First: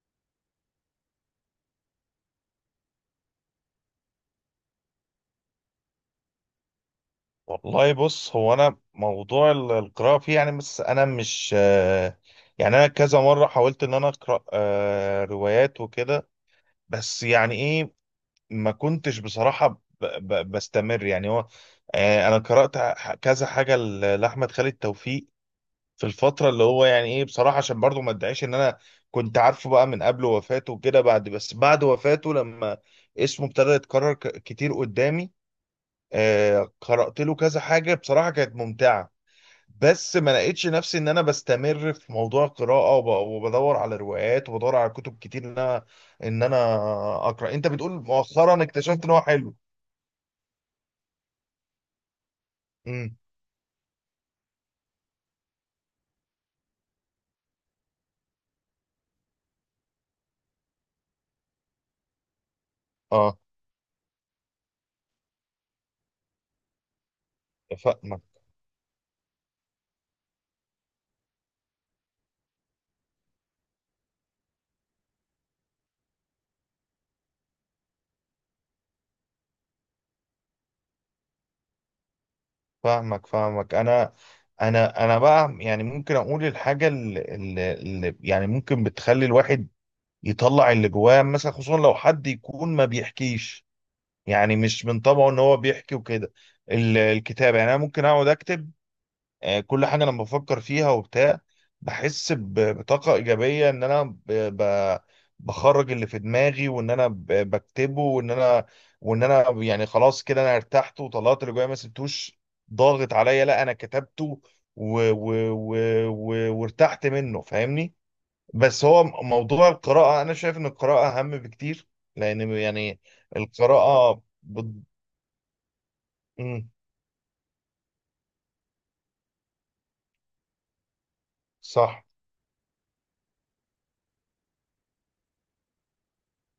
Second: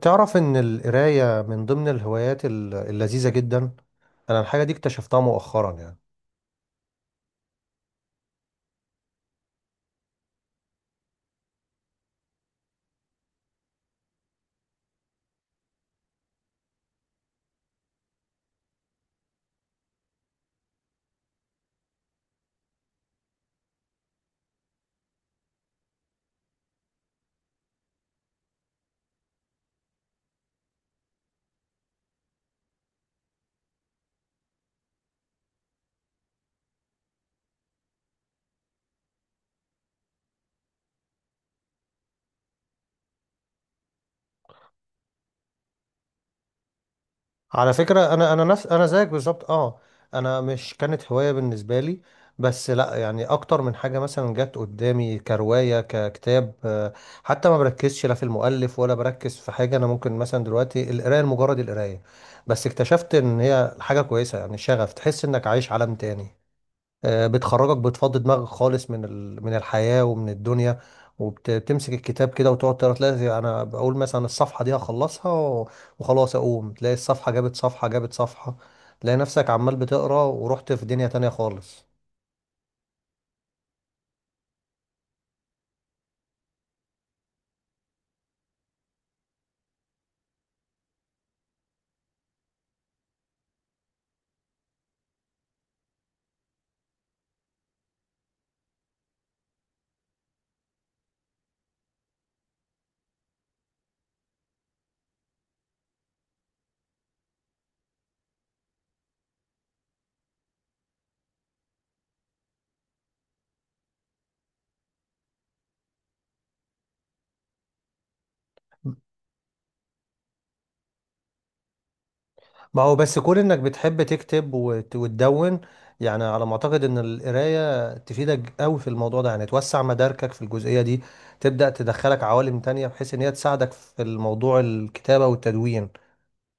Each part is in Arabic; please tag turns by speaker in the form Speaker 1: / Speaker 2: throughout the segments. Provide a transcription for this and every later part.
Speaker 1: تعرف إن القراية من ضمن الهوايات اللذيذة جدا. أنا الحاجة دي اكتشفتها مؤخرا يعني.
Speaker 2: والله بص هو انا موضوع القراءه فيه يعني بس انا مش يعني انا كذا مره حاولت ان انا اقرا روايات وكده. بس يعني ايه، ما كنتش بصراحه بستمر. يعني هو انا قرات كذا حاجه لاحمد خالد توفيق في الفتره اللي هو يعني ايه. بصراحه عشان برضو ما ادعيش ان انا كنت عارفه بقى من قبل وفاته وكده، بعد بس بعد وفاته لما اسمه ابتدى يتكرر كتير قدامي، قرات له كذا حاجه بصراحه كانت ممتعه. بس ما لقيتش نفسي ان انا بستمر في موضوع القراءة وبدور على روايات وبدور على كتب كتير، ان انا اقرا. انت
Speaker 1: على
Speaker 2: بتقول
Speaker 1: فكرة أنا أنا
Speaker 2: مؤخرا
Speaker 1: نفس أنا
Speaker 2: اكتشفت
Speaker 1: زيك
Speaker 2: ان هو
Speaker 1: بالظبط،
Speaker 2: حلو؟
Speaker 1: أه، أنا مش كانت هواية بالنسبة لي. بس لأ،
Speaker 2: امم،
Speaker 1: يعني أكتر من حاجة مثلا جت قدامي كرواية ككتاب. حتى ما بركزش لا في المؤلف ولا بركز في حاجة. أنا ممكن مثلا دلوقتي القراية لمجرد القراية، بس اكتشفت
Speaker 2: اه.
Speaker 1: إن هي حاجة كويسة، يعني شغف تحس إنك عايش عالم تاني. بتخرجك، بتفضي
Speaker 2: فاهمك،
Speaker 1: دماغك خالص من الحياة ومن الدنيا. وبتمسك الكتاب كده وتقعد تقرا، تلاقي انا بقول مثلا الصفحة دي هخلصها وخلاص، اقوم تلاقي الصفحة جابت صفحة جابت صفحة، تلاقي نفسك عمال بتقرا ورحت في دنيا تانية خالص.
Speaker 2: فاهمك، فاهمك. انا انا بقى يعني ممكن اقول الحاجة اللي يعني ممكن بتخلي الواحد يطلع اللي جواه، مثلا خصوصا لو حد يكون ما بيحكيش، يعني مش من طبعه ان هو بيحكي وكده. الكتابة، يعني انا ممكن اقعد اكتب كل حاجة أنا بفكر فيها وبتاع. بحس بطاقة إيجابية إن أنا ب- بخرج اللي في دماغي، وإن أنا بكتبه، وإن أنا يعني خلاص كده أنا ارتحت وطلعت اللي جوايا، ما سبتوش ضاغط عليا، لا أنا كتبته و و و و وارتحت منه، فاهمني. بس هو موضوع القراءة، أنا شايف إن القراءة أهم بكتير، لأن
Speaker 1: ما هو
Speaker 2: يعني
Speaker 1: بس كون انك بتحب
Speaker 2: القراءة
Speaker 1: تكتب
Speaker 2: بت...
Speaker 1: وتدون، يعني على ما
Speaker 2: مم،
Speaker 1: اعتقد ان القراية تفيدك قوي في الموضوع ده، يعني توسع مداركك في الجزئية دي، تبدأ
Speaker 2: صح.
Speaker 1: تدخلك عوالم تانية بحيث ان هي تساعدك في الموضوع الكتابة والتدوين.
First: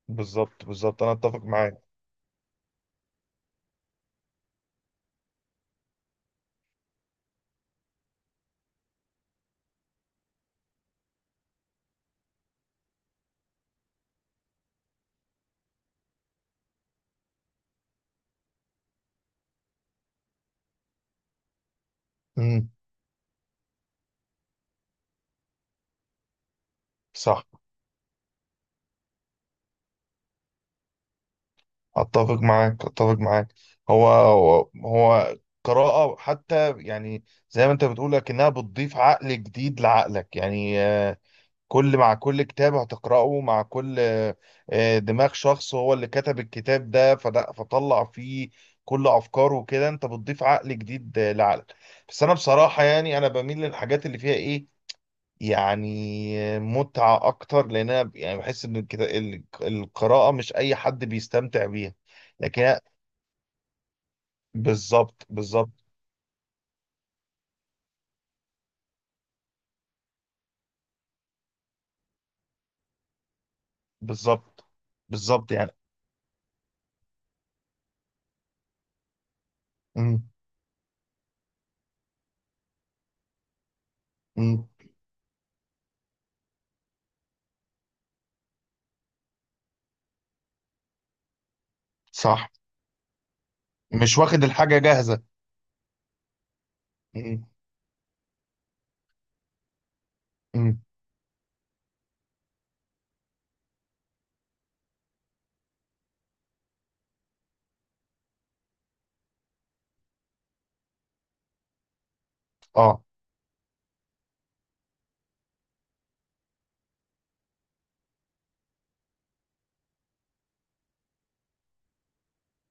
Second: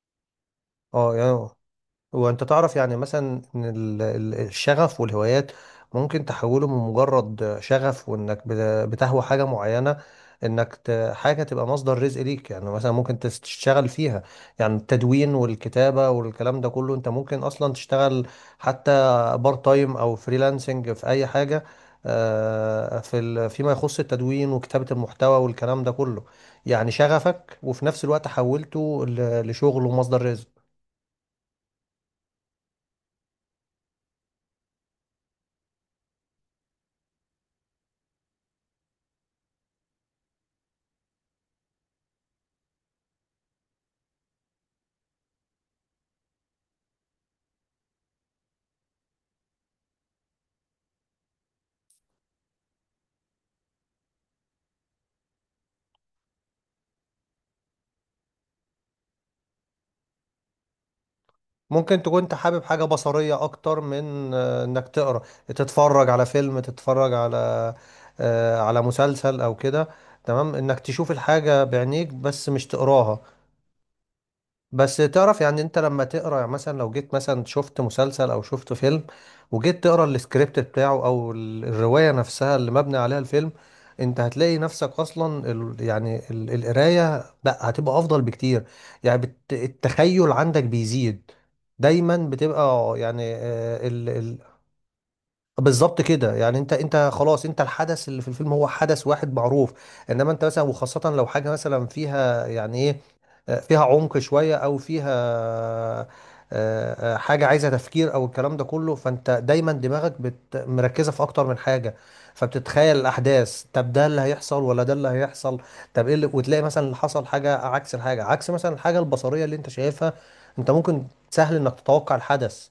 Speaker 2: بالظبط بالظبط، أنا
Speaker 1: اه يعني،
Speaker 2: أتفق معاك.
Speaker 1: هو انت تعرف يعني مثلا ان الشغف والهوايات ممكن تحوله من مجرد شغف، وانك بتهوى حاجة معينة، انك حاجة تبقى مصدر رزق ليك. يعني مثلا ممكن تشتغل فيها، يعني التدوين والكتابة والكلام ده كله انت ممكن اصلا تشتغل حتى بارت تايم او فريلانسنج في اي حاجة.
Speaker 2: مم،
Speaker 1: في فيما يخص التدوين وكتابة المحتوى والكلام ده كله، يعني
Speaker 2: صح.
Speaker 1: شغفك وفي نفس الوقت حولته لشغل ومصدر رزق.
Speaker 2: اتفق معاك، اتفق معاك. هو قراءة حتى يعني زي ما انت بتقول، لكنها بتضيف عقل جديد لعقلك، يعني مع كل كتاب هتقرأه، مع كل دماغ شخص هو اللي كتب الكتاب ده، فطلع فيه كل افكاره وكده، انت بتضيف عقل جديد لعقلك. بس انا بصراحة يعني انا بميل للحاجات اللي فيها ايه، يعني متعة أكتر، لأن أنا يعني بحس إن القراءة مش أي حد بيستمتع بيها.
Speaker 1: ممكن تكون انت
Speaker 2: لكن
Speaker 1: حابب
Speaker 2: هي-
Speaker 1: حاجة بصرية اكتر من، انك تقرا،
Speaker 2: بالظبط، بالظبط،
Speaker 1: تتفرج على فيلم، تتفرج على، على مسلسل او كده. تمام، انك تشوف الحاجة بعينيك بس مش تقراها.
Speaker 2: بالظبط،
Speaker 1: بس تعرف
Speaker 2: بالظبط.
Speaker 1: يعني
Speaker 2: يعني
Speaker 1: انت لما تقرا، يعني مثلا لو جيت مثلا شفت مسلسل او شفت فيلم وجيت تقرا
Speaker 2: مم.
Speaker 1: السكريبت بتاعه او الرواية نفسها اللي مبني عليها الفيلم، انت هتلاقي
Speaker 2: مم.
Speaker 1: نفسك اصلا ال يعني القراية لا، هتبقى افضل بكتير. يعني بت التخيل عندك بيزيد، دايما
Speaker 2: صح،
Speaker 1: بتبقى يعني
Speaker 2: مش واخد الحاجة جاهزة.
Speaker 1: بالظبط كده. يعني انت
Speaker 2: مم.
Speaker 1: خلاص، انت الحدث اللي في الفيلم هو حدث واحد معروف، انما انت مثلا
Speaker 2: مم.
Speaker 1: وخاصة لو حاجة مثلا فيها يعني ايه، فيها عمق شوية او فيها حاجة عايزة تفكير او الكلام ده كله، فانت دايما دماغك مركزة في اكتر من حاجة، فبتتخيل
Speaker 2: اه،
Speaker 1: الاحداث، طب ده اللي هيحصل ولا ده اللي هيحصل، طب ايه اللي، وتلاقي مثلا اللي حصل حاجة عكس الحاجة، عكس مثلا الحاجة البصرية اللي انت شايفها. انت ممكن، سهل انك تتوقع الحدث،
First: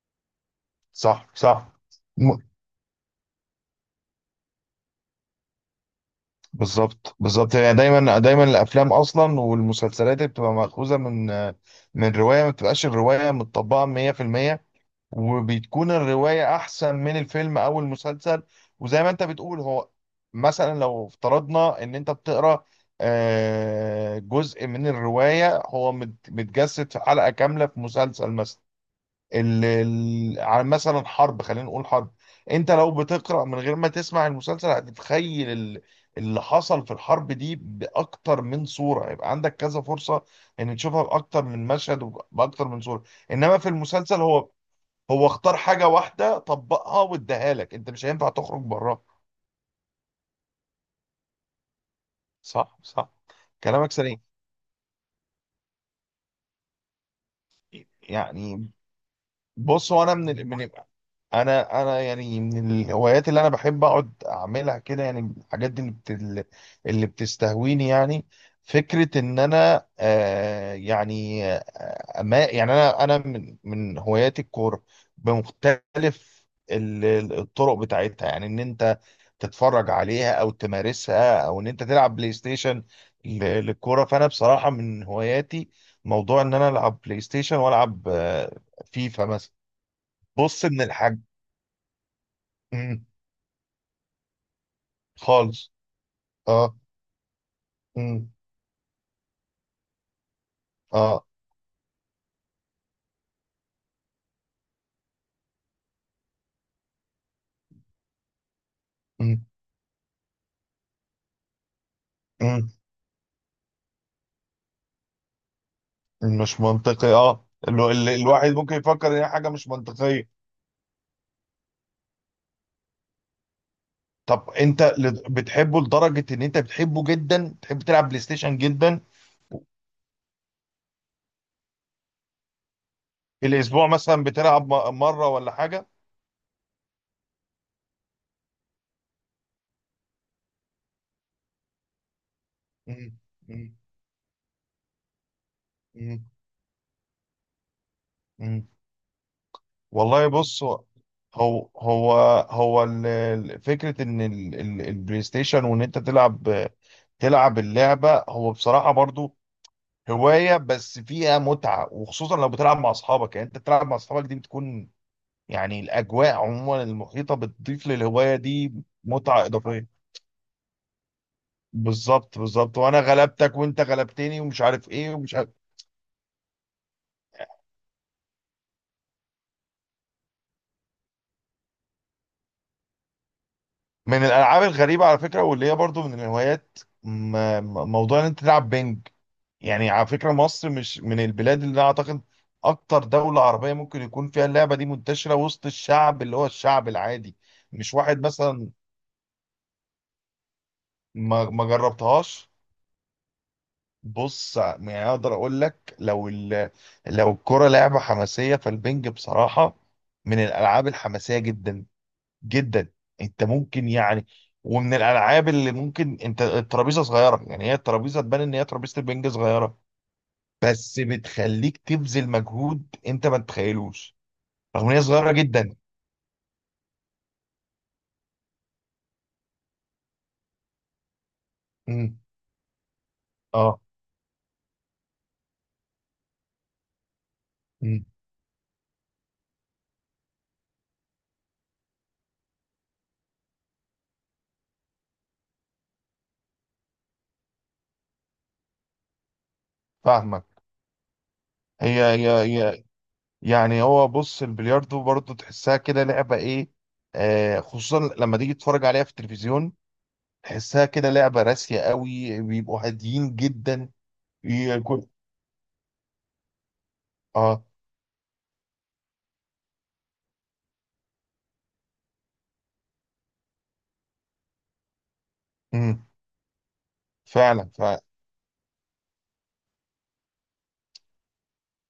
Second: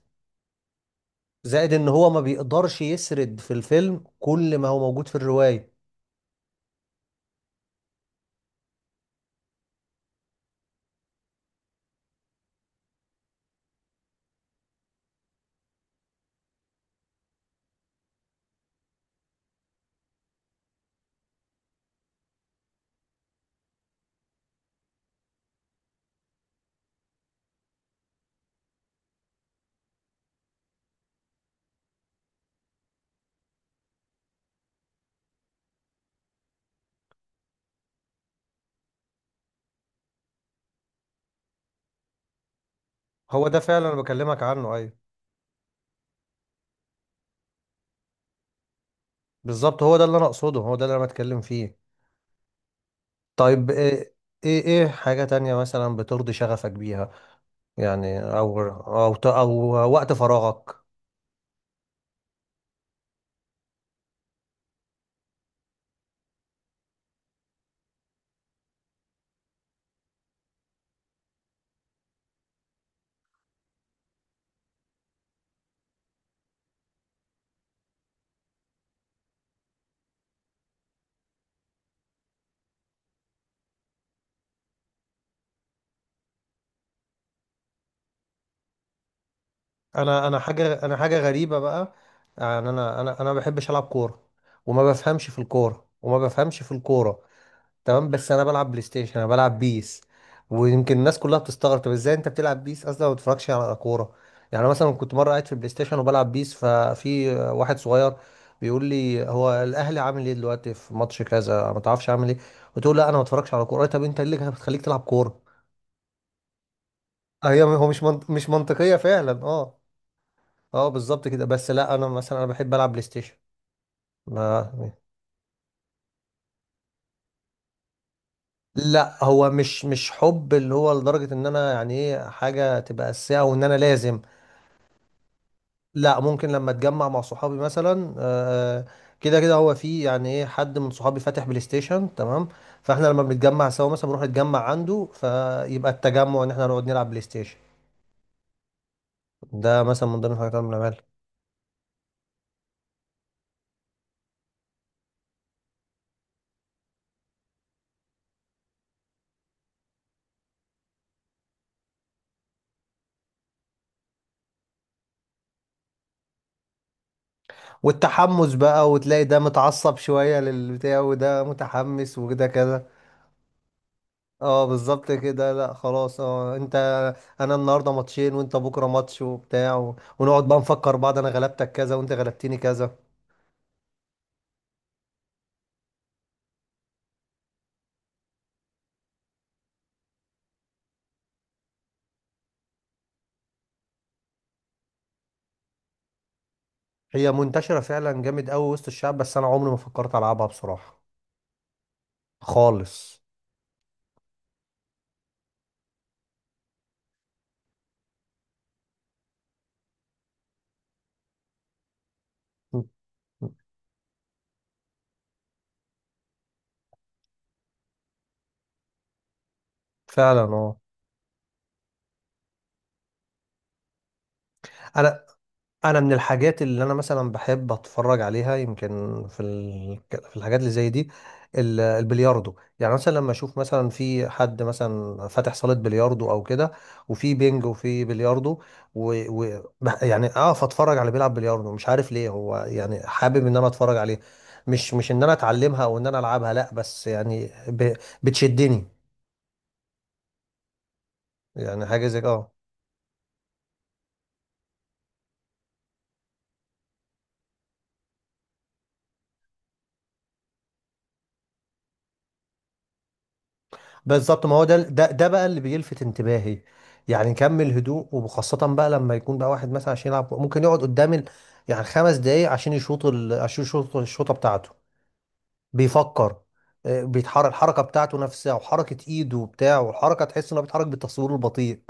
Speaker 2: صح، صح.
Speaker 1: زائد ان هو ما
Speaker 2: م-
Speaker 1: بيقدرش يسرد في الفيلم كل ما هو موجود في الرواية.
Speaker 2: بالظبط بالظبط. يعني دايما دايما الأفلام أصلا والمسلسلات اللي بتبقى مأخوذة من رواية، ما بتبقاش الرواية متطبقة 100%، وبتكون الرواية أحسن من الفيلم أو المسلسل. وزي ما أنت بتقول، هو مثلا لو افترضنا إن أنت بتقرأ جزء من الرواية هو متجسد في حلقة كاملة في مسلسل مثلا، عن مثلا حرب، خلينا نقول حرب، أنت لو بتقرأ من غير ما تسمع المسلسل هتتخيل اللي حصل في الحرب دي بأكتر من صورة، يبقى عندك كذا فرصة إن تشوفها بأكتر من مشهد وبأكتر من صورة.
Speaker 1: هو
Speaker 2: إنما
Speaker 1: ده
Speaker 2: في
Speaker 1: فعلا انا
Speaker 2: المسلسل،
Speaker 1: بكلمك
Speaker 2: هو
Speaker 1: عنه، ايوه
Speaker 2: هو اختار حاجة واحدة طبقها واداها لك، انت مش هينفع تخرج براها.
Speaker 1: بالظبط، هو ده اللي انا اقصده، هو ده اللي انا بتكلم فيه.
Speaker 2: صح، صح،
Speaker 1: طيب،
Speaker 2: كلامك
Speaker 1: ايه
Speaker 2: سليم.
Speaker 1: إيه حاجة تانية مثلا بترضي شغفك بيها؟ يعني، او
Speaker 2: يعني
Speaker 1: او ت- او
Speaker 2: بص، هو
Speaker 1: وقت
Speaker 2: انا من
Speaker 1: فراغك.
Speaker 2: انا يعني من الهوايات اللي انا بحب اقعد اعملها كده، يعني الحاجات دي اللي اللي بتستهويني يعني. فكرة ان انا ما يعني انا من هواياتي الكورة، بمختلف ال- الطرق بتاعتها، يعني ان انت تتفرج عليها، او تمارسها، او ان انت تلعب بلاي ستيشن للكوره. فانا بصراحه من هواياتي موضوع ان انا العب بلاي ستيشن، والعب فيفا مثلا.
Speaker 1: انا
Speaker 2: بص من
Speaker 1: حاجة، انا حاجة
Speaker 2: الحاج.
Speaker 1: غريبة بقى، يعني انا
Speaker 2: مم.
Speaker 1: انا انا ما بحبش العب كورة، وما بفهمش في
Speaker 2: خالص.
Speaker 1: الكورة،
Speaker 2: اه.
Speaker 1: تمام،
Speaker 2: مم.
Speaker 1: بس انا بلعب بلاي ستيشن، انا بلعب بيس. ويمكن الناس
Speaker 2: اه.
Speaker 1: كلها بتستغرب طب ازاي انت بتلعب بيس اصلا ما بتتفرجش على كوره؟ يعني أنا مثلا كنت مره قاعد في البلاي ستيشن وبلعب بيس، ففي واحد صغير بيقول لي:
Speaker 2: مم.
Speaker 1: هو الاهلي عامل ايه دلوقتي في ماتش كذا، ما تعرفش عامل ايه؟
Speaker 2: مم.
Speaker 1: قلت له: لا انا ما بتفرجش على كوره. طب انت إيه اللي بتخليك تلعب كوره؟
Speaker 2: مش منطقي، اه،
Speaker 1: هي هو مش منط...
Speaker 2: الواحد
Speaker 1: مش
Speaker 2: ممكن
Speaker 1: منطقيه
Speaker 2: يفكر ان هي
Speaker 1: فعلا،
Speaker 2: حاجه مش
Speaker 1: اه.
Speaker 2: منطقيه.
Speaker 1: اه بالظبط كده، بس لا انا مثلا انا بحب العب بلاي ستيشن.
Speaker 2: طب انت
Speaker 1: ما...
Speaker 2: بتحبه لدرجه ان انت بتحبه جدا؟ تحب تلعب بلاي ستيشن جدا؟
Speaker 1: لا هو مش حب اللي هو لدرجه ان انا، يعني ايه، حاجه تبقى اساسيه وان انا
Speaker 2: الاسبوع
Speaker 1: لازم.
Speaker 2: مثلا بتلعب مره ولا حاجه؟
Speaker 1: لا، ممكن لما اتجمع مع صحابي مثلا، كده كده هو في يعني ايه حد من صحابي فاتح بلاي ستيشن. تمام، فاحنا
Speaker 2: مم.
Speaker 1: لما بنتجمع سوا مثلا بنروح نتجمع عنده، فيبقى
Speaker 2: مم.
Speaker 1: التجمع ان احنا نقعد نلعب بلاي ستيشن.
Speaker 2: مم.
Speaker 1: ده مثلا من
Speaker 2: والله
Speaker 1: ضمن الحاجات
Speaker 2: بص،
Speaker 1: اللي بنعملها،
Speaker 2: هو هو هو فكرة ان البلاي ستيشن، وان انت تلعب اللعبة، هو بصراحة برضو هواية بس فيها متعة، وخصوصا لو بتلعب مع اصحابك، يعني انت بتلعب مع اصحابك دي، بتكون يعني الاجواء عموما المحيطة بتضيف للهواية
Speaker 1: والتحمس
Speaker 2: دي
Speaker 1: بقى، وتلاقي ده
Speaker 2: متعة اضافية.
Speaker 1: متعصب شوية للبتاع وده متحمس
Speaker 2: بالظبط،
Speaker 1: وكده
Speaker 2: بالظبط،
Speaker 1: كده.
Speaker 2: وانا غلبتك وانت غلبتني ومش
Speaker 1: اه
Speaker 2: عارف ايه
Speaker 1: بالظبط
Speaker 2: ومش عارف.
Speaker 1: كده، لا خلاص، اه انت، انا النهارده ماتشين وانت بكره ماتش وبتاع، ونقعد بقى نفكر بعض، انا غلبتك كذا وانت غلبتني كذا.
Speaker 2: من الالعاب الغريبة على فكرة، واللي هي برضو من الهوايات، موضوع ان انت تلعب بينج. يعني على فكرة مصر مش من البلاد اللي أنا أعتقد أكتر دولة عربية ممكن يكون فيها اللعبة دي منتشرة وسط الشعب، اللي هو الشعب
Speaker 1: هي
Speaker 2: العادي.
Speaker 1: منتشرة
Speaker 2: مش واحد
Speaker 1: فعلا جامد قوي
Speaker 2: مثلا
Speaker 1: وسط الشعب، بس انا عمري ما فكرت العبها بصراحة
Speaker 2: ما جربتهاش.
Speaker 1: خالص.
Speaker 2: بص، يعني أقدر أقول لك، لو الكرة لعبة حماسية، فالبنج بصراحة من الألعاب الحماسية جدا
Speaker 1: م-
Speaker 2: جدا. أنت
Speaker 1: م-
Speaker 2: ممكن يعني ومن الألعاب اللي ممكن، أنت الترابيزة صغيرة، يعني هي الترابيزة تبان إن هي ترابيزة البنج صغيرة،
Speaker 1: فعلا اه.
Speaker 2: بس بتخليك تبذل مجهود انت ما تتخيلوش، رغم ان هي
Speaker 1: انا
Speaker 2: صغيره جدا.
Speaker 1: انا من الحاجات اللي انا مثلا بحب اتفرج عليها يمكن في الحاجات اللي زي دي،
Speaker 2: امم.
Speaker 1: البلياردو. يعني مثلا لما اشوف
Speaker 2: اه.
Speaker 1: مثلا في حد مثلا فاتح صالة بلياردو او كده، وفي بينج وفي
Speaker 2: امم.
Speaker 1: بلياردو، و... يعني اقف اتفرج على بيلعب بلياردو. مش عارف ليه، هو يعني حابب ان انا اتفرج عليه. مش ان انا اتعلمها او ان انا العبها، لا، بس يعني بتشدني.
Speaker 2: فاهمك.
Speaker 1: يعني
Speaker 2: هي
Speaker 1: حاجة زي
Speaker 2: هي
Speaker 1: اه
Speaker 2: هي يعني هو، بص، البلياردو برضه تحسها كده لعبه ايه، خصوصا لما تيجي تتفرج عليها في التلفزيون، تحسها كده لعبه راسيه قوي، بيبقوا هاديين جدا.
Speaker 1: بالظبط، ما هو ده ده
Speaker 2: كل.
Speaker 1: ده بقى اللي بيلفت انتباهي. يعني
Speaker 2: اه.
Speaker 1: كمل هدوء، وخاصة بقى لما يكون بقى واحد مثلا عشان يلعب ممكن يقعد قدام يعني 5 دقايق عشان يشوط عشان يشوط الشوطة بتاعته،
Speaker 2: امم.
Speaker 1: بيفكر، بيتحرك
Speaker 2: فعلا.
Speaker 1: الحركة بتاعته نفسها، وحركة ايده وبتاع، والحركة تحس انه بيتحرك بالتصوير البطيء.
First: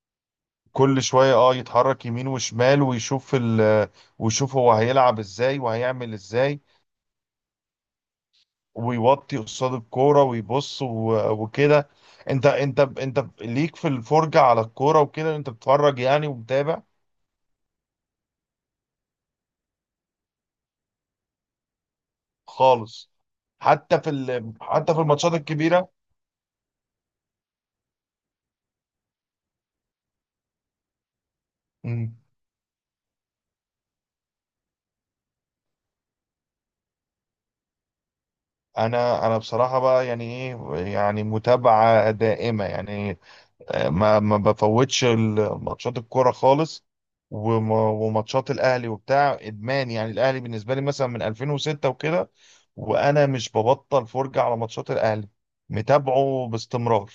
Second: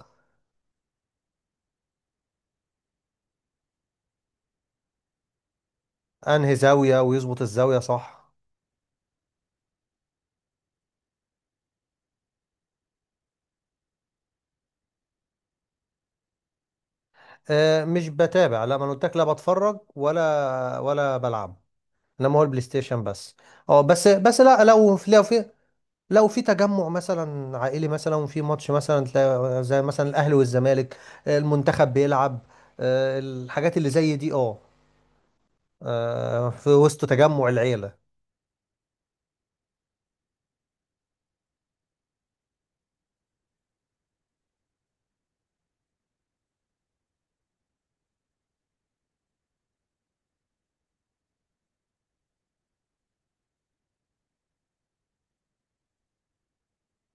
Speaker 2: فكل شويه اه يتحرك يمين وشمال، ويشوف ويشوف هو هيلعب ازاي وهيعمل
Speaker 1: انهي
Speaker 2: ازاي،
Speaker 1: زاوية ويظبط الزاوية صح.
Speaker 2: ويوطي قصاد الكوره ويبص وكده. انت ليك في الفرجه على الكوره وكده، انت بتتفرج يعني ومتابع.
Speaker 1: مش بتابع، لا ما أنا قلت لك لا بتفرج ولا بلعب، انما هو البلاي ستيشن
Speaker 2: خالص.
Speaker 1: بس. اه
Speaker 2: حتى
Speaker 1: بس بس لا، لو
Speaker 2: حتى في
Speaker 1: لو
Speaker 2: الماتشات
Speaker 1: في،
Speaker 2: الكبيره.
Speaker 1: لو في تجمع مثلا عائلي مثلا وفي ماتش مثلا تلاقي، زي مثلا الاهلي والزمالك، المنتخب
Speaker 2: مم.
Speaker 1: بيلعب، الحاجات اللي زي دي اه، في وسط تجمع العيلة.
Speaker 2: انا بصراحه بقى يعني ايه، يعني متابعه دائمه، يعني ما بفوتش ماتشات الكوره خالص، وماتشات الاهلي وبتاع، ادمان. يعني الاهلي بالنسبه لي مثلا من 2006 وكده، وانا مش ببطل فرجه على ماتشات الاهلي، متابعه باستمرار.